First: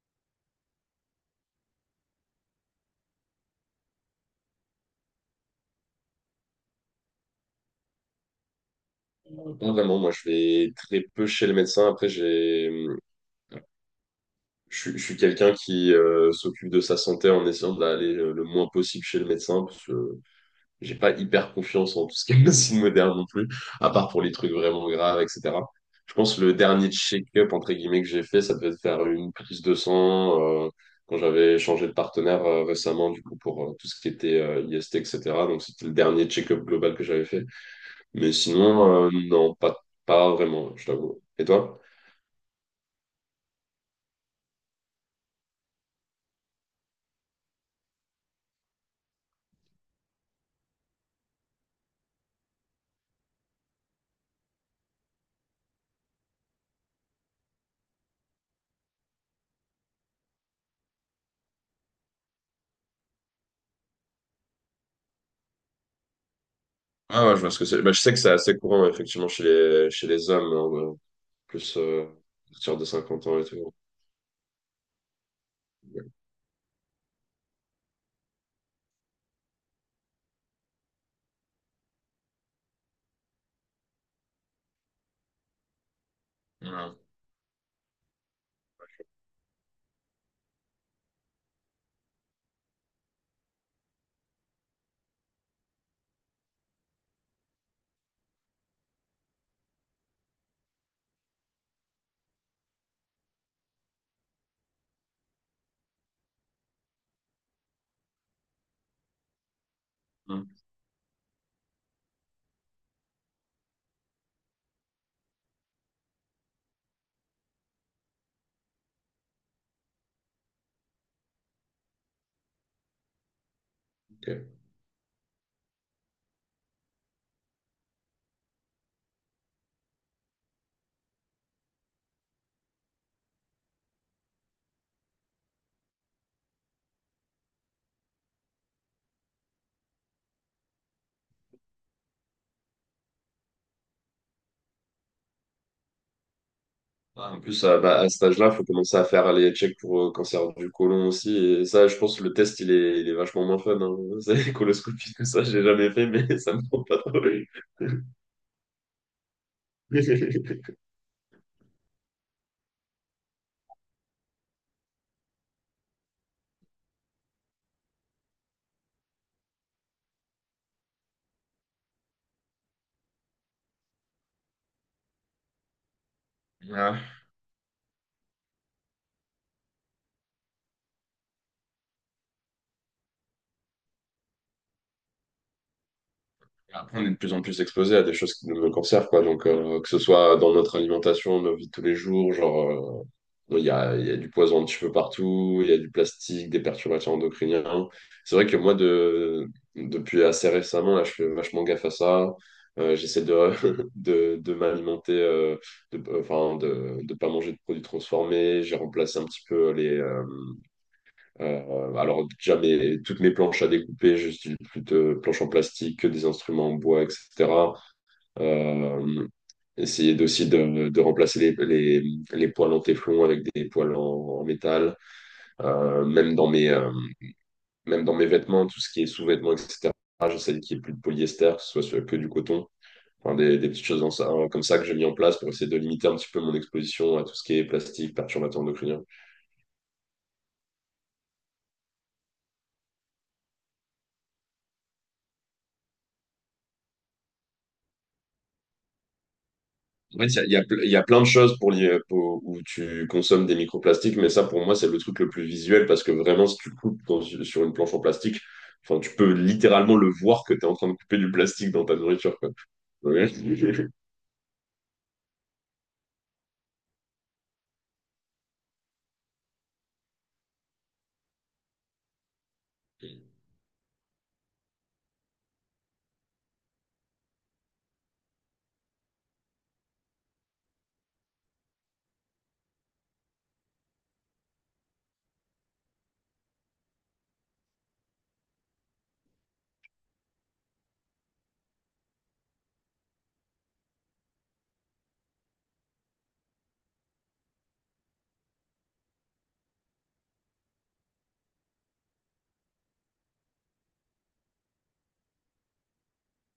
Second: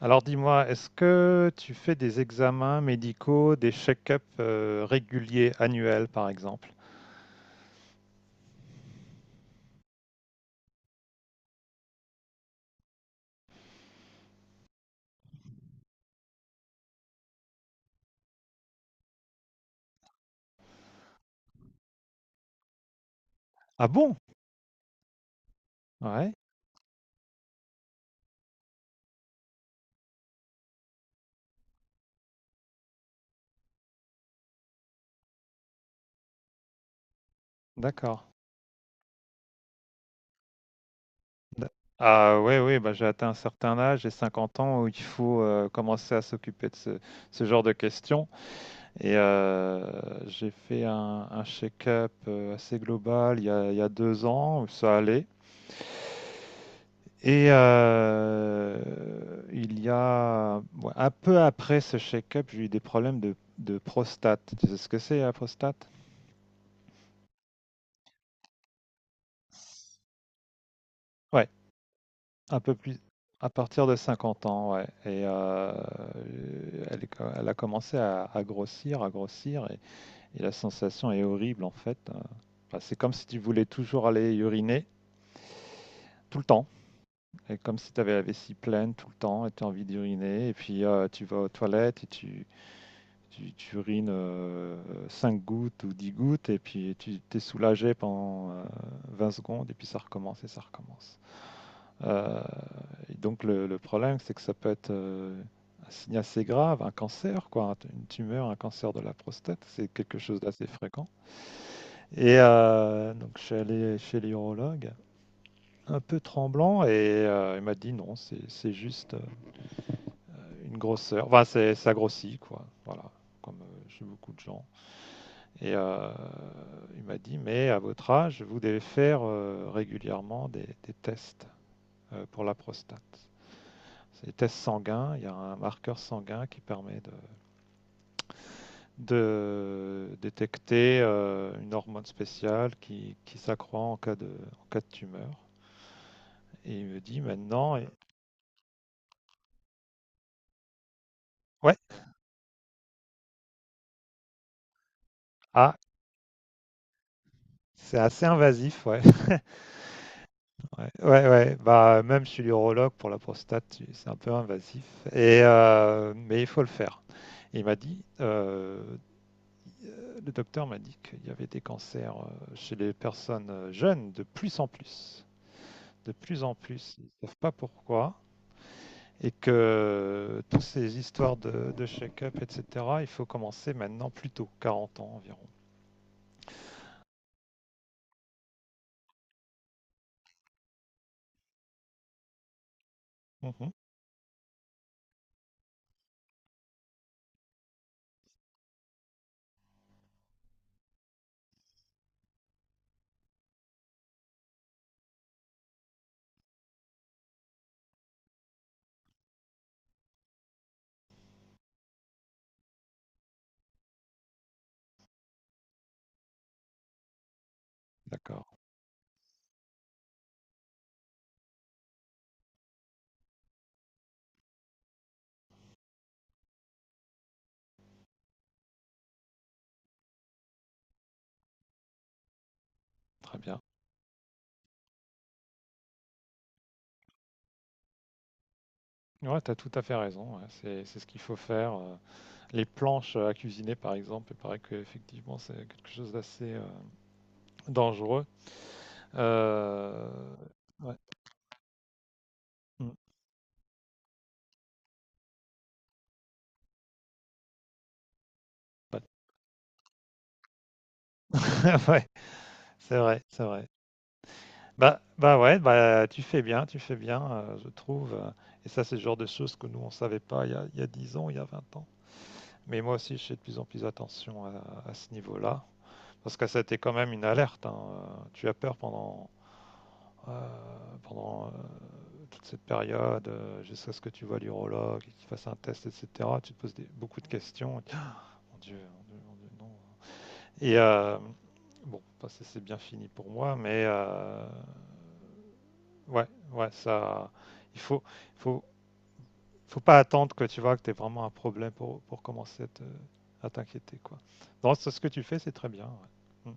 Alors dis-moi, est-ce que tu fais des examens médicaux, des check-ups réguliers, annuels par exemple? Pas vraiment, moi je vais très peu chez le médecin. Après, j'ai, je suis quelqu'un qui s'occupe de sa santé en essayant d'aller le moins possible chez le médecin parce que j'ai pas hyper confiance en tout ce qui est médecine moderne non plus, Ah à part bon? pour les trucs vraiment graves, etc. Je Ouais, pense que le dernier check-up entre guillemets que j'ai fait, ça devait être faire une prise de sang quand j'avais changé de partenaire récemment du coup pour tout ce qui était IST, etc. Donc c'était le dernier check-up global que j'avais fait. d'accord. Mais sinon, non, pas vraiment, je t'avoue. Et D'a- toi? Ah ouais, oui, bah, j'ai atteint un certain âge, j'ai 50 ans, où il faut commencer à s'occuper de ce genre de questions. Et j'ai fait un check-up assez global il y a deux ans, où ça allait. Et il y a ouais, un peu après ce check-up, j'ai eu des problèmes de prostate. Tu sais ce que c'est la prostate? Ah ouais, je vois ce que c'est. Bah, je sais que c'est assez courant, effectivement, chez les hommes, hein, Ouais, plus, à un peu partir de plus 50 ans et à tout. partir de 50 ans, ouais. Et Ouais. elle a commencé à grossir, à grossir, et la sensation est horrible en fait. Enfin, c'est comme si tu voulais toujours aller uriner tout le temps, Ouais. et comme si tu avais la vessie pleine tout le temps, et tu as envie d'uriner, et puis tu vas aux toilettes, et tu urines 5 gouttes ou 10 gouttes et puis tu t'es soulagé pendant 20 secondes et puis ça recommence et ça recommence. Euh, et donc le problème, c'est que ça peut être un signe assez grave, un cancer, quoi, une tumeur, un cancer de la prostate, c'est quelque chose d'assez fréquent. Et donc je suis allé chez l'urologue un peu tremblant et il m'a dit non, c'est juste une grosseur. Enfin, c'est ça grossit, quoi. Voilà, comme chez Ok. beaucoup de gens. Et il m'a dit, mais à votre âge, vous devez faire régulièrement des tests pour la prostate. C'est des tests sanguins, il y a un marqueur sanguin qui permet de détecter une hormone spéciale qui s'accroît en cas de tumeur. Et il me dit Ah, en plus, maintenant, bah, à cet âge-là, il faut commencer à faire les checks pour cancer du côlon aussi. Et ouais, ça, je pense que le test, il est vachement moins fun. Hein. C'est les coloscopies, tout ça, j'ai ah, jamais fait, mais ça me prend pas trop. c'est assez invasif, ouais. Ouais, ouais, ouais. Bah, même chez l'urologue pour la prostate, c'est un peu invasif. Et mais il faut le faire. Il m'a dit, le docteur m'a dit qu'il y avait des cancers chez les personnes jeunes de plus en plus. De plus en plus, Ouais. ils ne savent pas pourquoi. Et que toutes ces histoires de check-up, etc., il faut commencer maintenant plus tôt, 40 ans environ. Après, on est de plus en plus exposé à des choses qui nous conservent, quoi. Donc, que ce soit dans notre alimentation, nos vies de tous les jours, genre. Il y Mhm. a, il y a du poison un petit peu partout, il y a du plastique, des perturbateurs endocriniens. C'est vrai que moi, depuis assez récemment, là, je fais vachement gaffe à ça. J'essaie de m'alimenter, enfin, de ne pas manger de produits transformés. J'ai remplacé un petit peu les. Alors, déjà, toutes mes planches à découper, j'utilise plus de planches en plastique que des instruments en bois, etc. D'accord, Euh, essayer aussi de remplacer les poils en téflon avec des poils en métal. Même dans mes, vêtements, tout ce qui est sous-vêtements, etc. J'essaie qu'il n'y ait plus de polyester, que ce soit que du coton. Enfin, très des, bien. des petites choses hein, comme ça que j'ai mis en place pour essayer de limiter un petit peu mon exposition à tout ce qui est plastique, perturbateur endocrinien. Ouais, tu as tout à fait raison, ouais. C'est ce qu'il faut faire. Les planches à cuisiner, par exemple, il paraît qu'effectivement, c'est quelque chose d'assez dangereux. Euh, En fait, il y a ple- il ouais, y a plein de choses où mm, tu consommes des microplastiques, mais ça, pour moi, c'est le truc le plus visuel parce que vraiment, si tu coupes sur une planche en plastique, enfin, ouais. tu peux littéralement le voir que tu es en train de couper du plastique dans ta Ouais, nourriture, quoi. c'est vrai, Ouais. c'est vrai. Bah, ouais, bah, tu fais bien, je trouve. Et ça, c'est le genre de choses que nous, on savait pas il y a 10 ans, il y a 20 ans. Mais moi aussi, je fais de plus en plus attention à ce niveau-là. Parce que ça a été quand même une alerte, hein. Tu as peur pendant toute cette période, jusqu'à ce que tu vois l'urologue, et qu'il fasse un test, etc. Tu te poses beaucoup de questions. Et mon Dieu, mon Dieu, mon Dieu, non. Et bon, bah, c'est bien fini pour moi. Ouais, ouais, ça, il faut, faut pas attendre que tu vois que tu vraiment un problème pour commencer à à t'inquiéter, quoi. Non, ce que tu fais, c'est très bien, ouais. Mm.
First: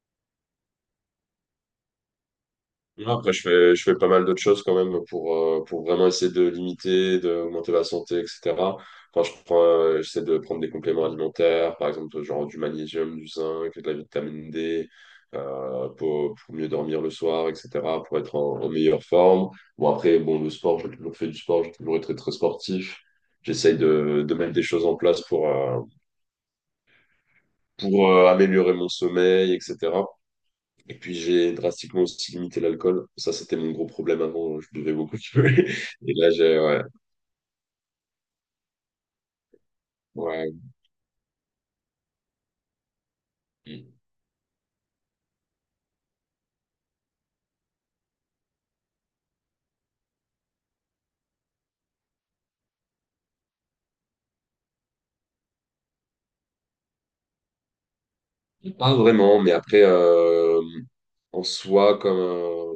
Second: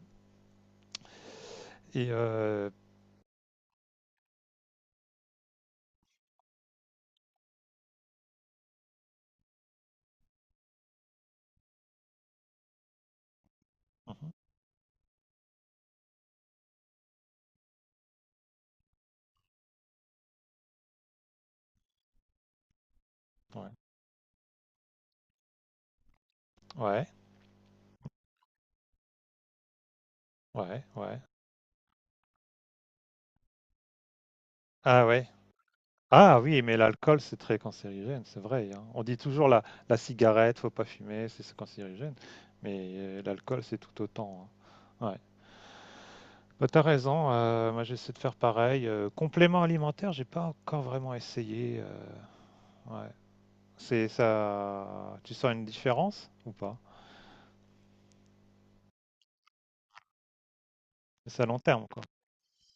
Et Non, après, je fais pas mal d'autres choses quand même pour vraiment essayer de limiter, d'augmenter ma santé, etc. J'essaie de prendre des compléments alimentaires, par exemple, genre du magnésium, du zinc, de la mhm, vitamine D, pour mieux dormir le soir, etc., pour être en meilleure forme. Bon, après, bon, le sport, j'ai toujours fait du sport, j'ai toujours été très, très sportif. ouais, J'essaye de mettre des choses en place ouais, pour améliorer mon sommeil, etc. ouais, Et puis ouais. j'ai drastiquement aussi limité l'alcool. Ça, c'était mon gros problème avant. Je buvais Ah beaucoup. ouais. Et là, Ah j'ai. oui, mais Ouais. l'alcool, c'est très cancérigène, c'est vrai, hein. On dit toujours la Ouais. cigarette, faut pas fumer, c'est cancérigène. Mais l'alcool, c'est tout autant, hein. Ouais. Bah, t'as raison, moi j'essaie de faire pareil. Complément alimentaire, j'ai pas encore vraiment essayé. Ouais. C'est ça. Tu sens une différence ou pas? Pas vraiment, mais après, C'est en à long terme, soi, quoi. comme,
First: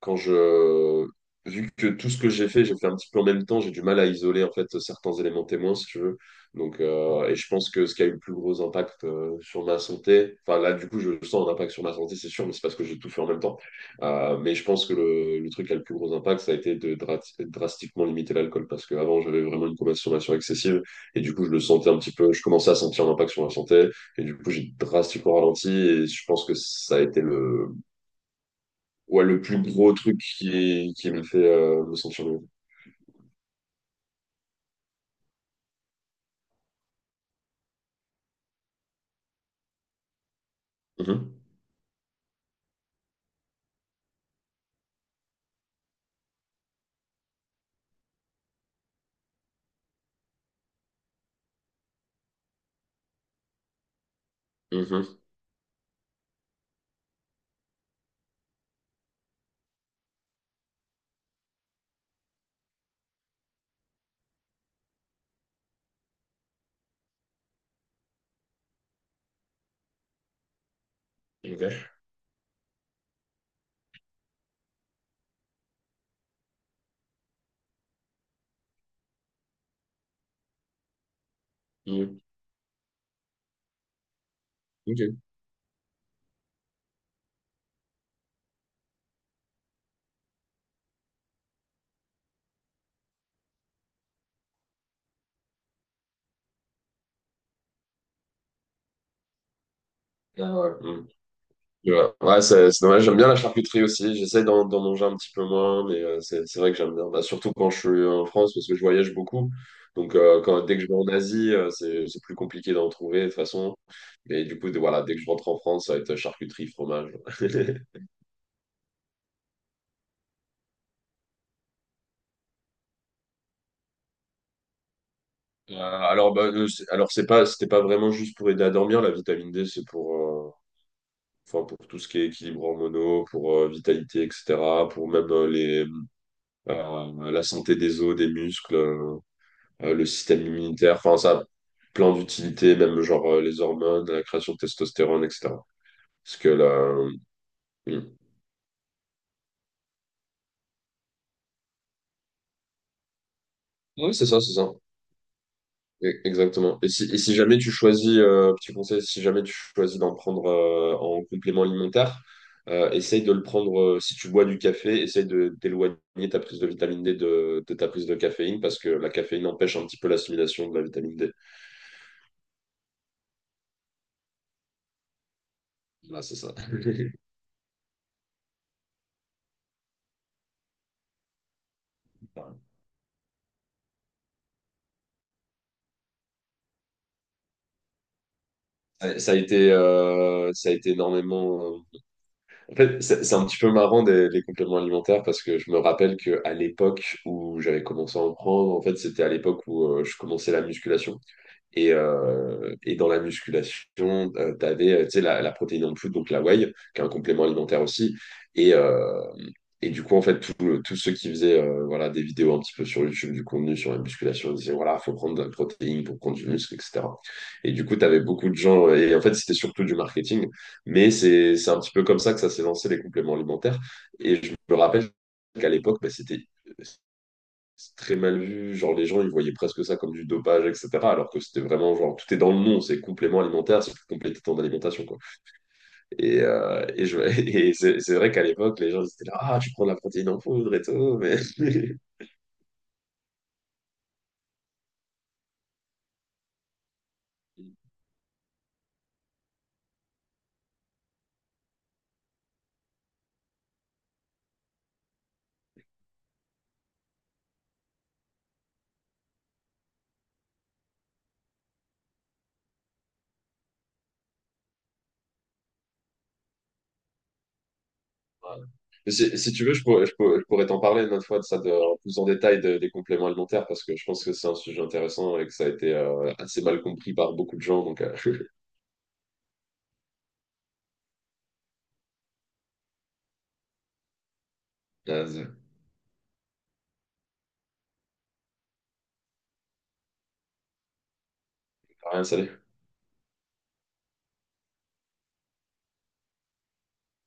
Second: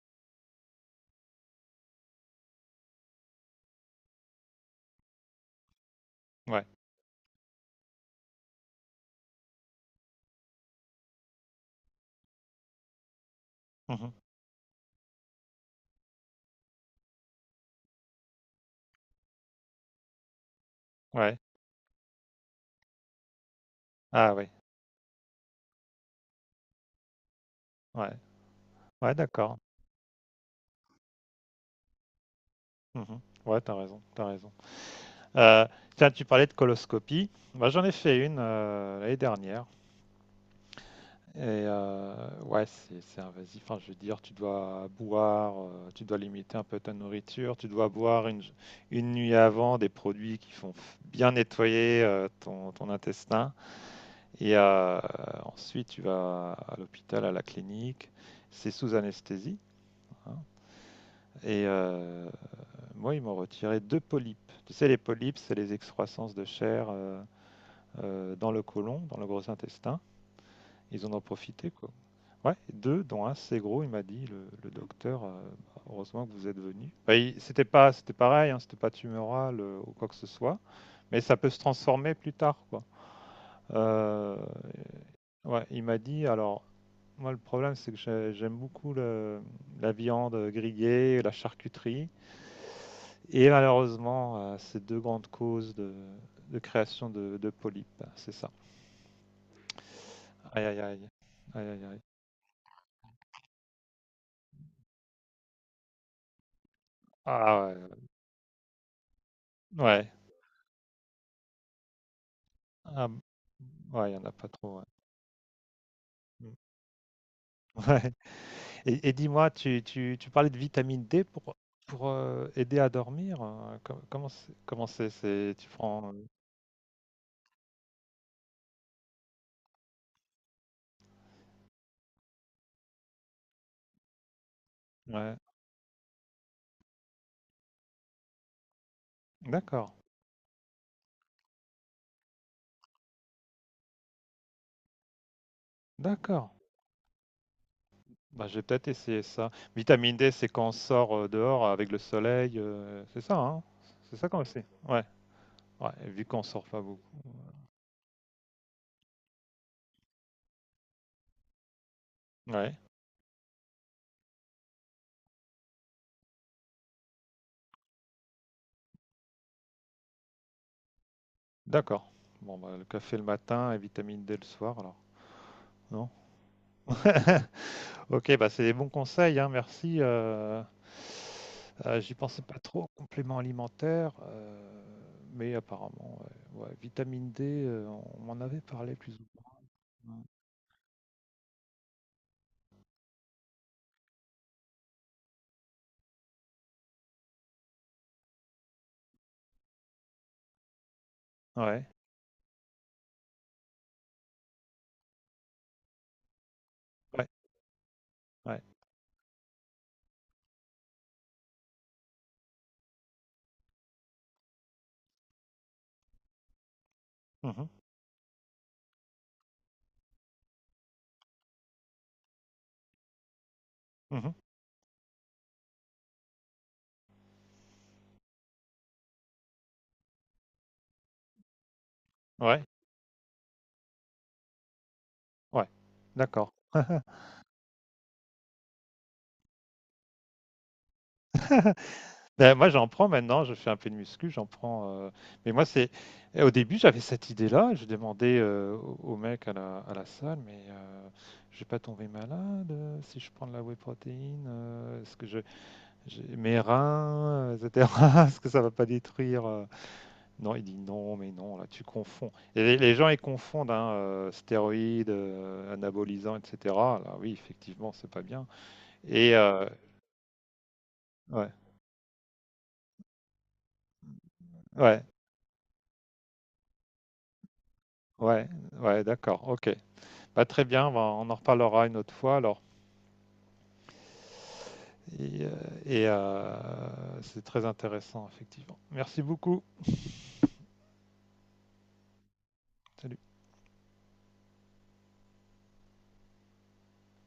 quand je... vu que tout ce que j'ai fait un petit peu en même temps, j'ai du mal à isoler en fait certains éléments témoins, si tu veux. Ouais. Donc, et je pense que ce qui a eu le plus gros impact sur ma santé, enfin là, du coup, je sens un impact sur ma santé, c'est sûr, mais c'est parce que j'ai tout fait en même temps. Mmh. Mais je pense que le truc qui a le plus gros impact, ça a été de drastiquement limiter l'alcool, parce qu'avant, j'avais vraiment une consommation excessive, et du Ouais. coup, je le sentais un petit peu, je commençais à sentir l'impact sur ma santé. Et Ah du oui. coup, j'ai drastiquement ralenti et je pense que ça a été le, Ouais. Ouais, ouais, le d'accord. plus gros truc qui me fait me sentir mieux. Mmh. Ouais, t'as raison, t'as raison. Heu, tiens, tu parlais de coloscopie. Moi, j'en ai fait une, l'année dernière Mhm. et ouais, c'est invasif. Enfin, je veux dire, tu dois boire, tu dois limiter un peu ta nourriture, tu dois boire une nuit avant des produits qui font bien nettoyer, ton intestin. Et Mhm. ensuite, tu vas à l'hôpital, à la clinique. C'est sous anesthésie, hein. Et moi, ils m'ont retiré deux polypes. Tu sais, les polypes, c'est les excroissances de chair dans le côlon, dans le gros intestin. Ils en ont Ok. profité, quoi. Ouais, deux, dont un c'est gros, il m'a dit, le docteur, bah, heureusement que vous êtes venu. Bah, c'était pas, c'était pareil, hein, c'était pas tumoral ou quoi que ce soit, mais ça peut se transformer Mhm. plus tard, quoi. Euh, Ok. ouais, il m'a dit, alors, moi, le problème, c'est que j'aime beaucoup la viande grillée, la charcuterie, et malheureusement, ces deux grandes causes de création de polypes, c'est ça. Ah Aïe, ouais. aïe, aïe. Mhm. Aïe, aïe, aïe. Ouais, ouais, c'est dommage. J'aime bien la charcuterie aussi. J'essaie d'en manger un petit peu moins, mais c'est vrai que j'aime bien. Bah, surtout Ah quand ouais, je suis en France, parce que je voyage beaucoup. ouais. Donc, dès que je vais en Asie, c'est plus compliqué d'en Ah, trouver de toute façon. ouais, il n'y en a Mais pas du coup, trop, ouais. voilà, dès que je rentre en France, ça va être Mm. charcuterie, fromage. Ouais. Et dis-moi, tu parlais de vitamine D pour aider à dormir. Comment c'est, tu prends. alors, bah, c'était pas vraiment juste pour aider à dormir. La vitamine D, c'est enfin, pour tout ce qui est équilibre hormonaux, pour vitalité, etc. Pour même Ouais, la santé des os, des muscles, d'accord, le système immunitaire. Enfin, ça a plein d'utilités, même genre les hormones, la création de testostérone, etc. Parce que d'accord. là, Bah, j'ai peut-être essayé ça. Vitamine D, c'est quand on sort dehors avec le soleil, c'est ça, hein? oui, C'est c'est ça ça, qu'on c'est sait. ça. Ouais, ouais, et vu qu'on sort Exactement. pas Et beaucoup. si, et si jamais tu choisis, petit conseil, si jamais tu choisis d'en prendre en complément alimentaire, Ouais, essaye de le prendre, si tu bois du café, essaye de d'éloigner ta prise de vitamine D de ta prise de caféine parce que la caféine empêche un petit peu l'assimilation de la vitamine D. d'accord. Bon, bah, le café le matin et vitamine D le soir, alors. Non? Voilà, c'est ça. Ok, bah, c'est des bons conseils, hein, merci. J'y pensais pas trop, compléments alimentaires, mais apparemment, ouais, ouais, vitamine D, on m'en avait parlé plus Ça ou ça a été, moins. euh, ça a été énormément. En fait, c'est un petit peu marrant les compléments alimentaires parce que je me rappelle que à l'époque où j'avais commencé à en prendre, en fait, c'était à l'époque où je commençais la musculation. Ouais, Et dans la musculation, tu sais, la protéine en plus donc la whey, qui est un ouais, complément alimentaire aussi. ouais. Et, euh, et du coup, en fait, tous ceux qui faisaient voilà, des vidéos un petit peu sur YouTube, du contenu sur la musculation, ils disaient, voilà, il faut prendre de la protéine pour prendre du muscle, etc. Mhm, Et du coup, tu avais beaucoup de gens, et en fait, c'était surtout du marketing, mais c'est un petit peu comme ça que ça s'est lancé, les compléments alimentaires. mhm. Et je me rappelle qu'à l'époque, bah, c'est très mal vu, genre les gens ils voyaient presque ça comme du dopage, etc. Alors que c'était vraiment genre tout est dans le Ouais, nom, c'est complément alimentaire, c'est plus compléter ton quoi. ouais, Et, d'accord. euh, et, je- et c'est vrai qu'à l'époque les gens ils étaient là, ah tu prends de la protéine en poudre et tout, mais Ben, moi, j'en prends maintenant, je fais un peu de muscu, j'en prends. Mais moi, c'est. Au début, j'avais cette idée-là, je demandais au mec à la salle, mais je vais pas tomber malade si je prends de la whey protéine, est-ce que je. Mes reins, etc. Est-ce que ça va pas détruire? Non, il dit non, mais non, là, tu confonds. Et les gens, ils confondent, hein, stéroïdes, anabolisants, etc. Là, oui, effectivement, c'est pas bien. Voilà. Mais Et si tu euh, veux, je pourrais t'en parler une autre fois de ouais, ça, en plus en détail des compléments alimentaires, parce que je pense que c'est un sujet ouais. intéressant et que ça a été assez mal compris par beaucoup de gens. Donc, Ouais, ouais, d'accord, ok. Bah, très bien, bah, on en reparlera une autre fois alors. Et, euh, euh, et, c'est très intéressant, effectivement. Merci beaucoup. rien, salut. Salut.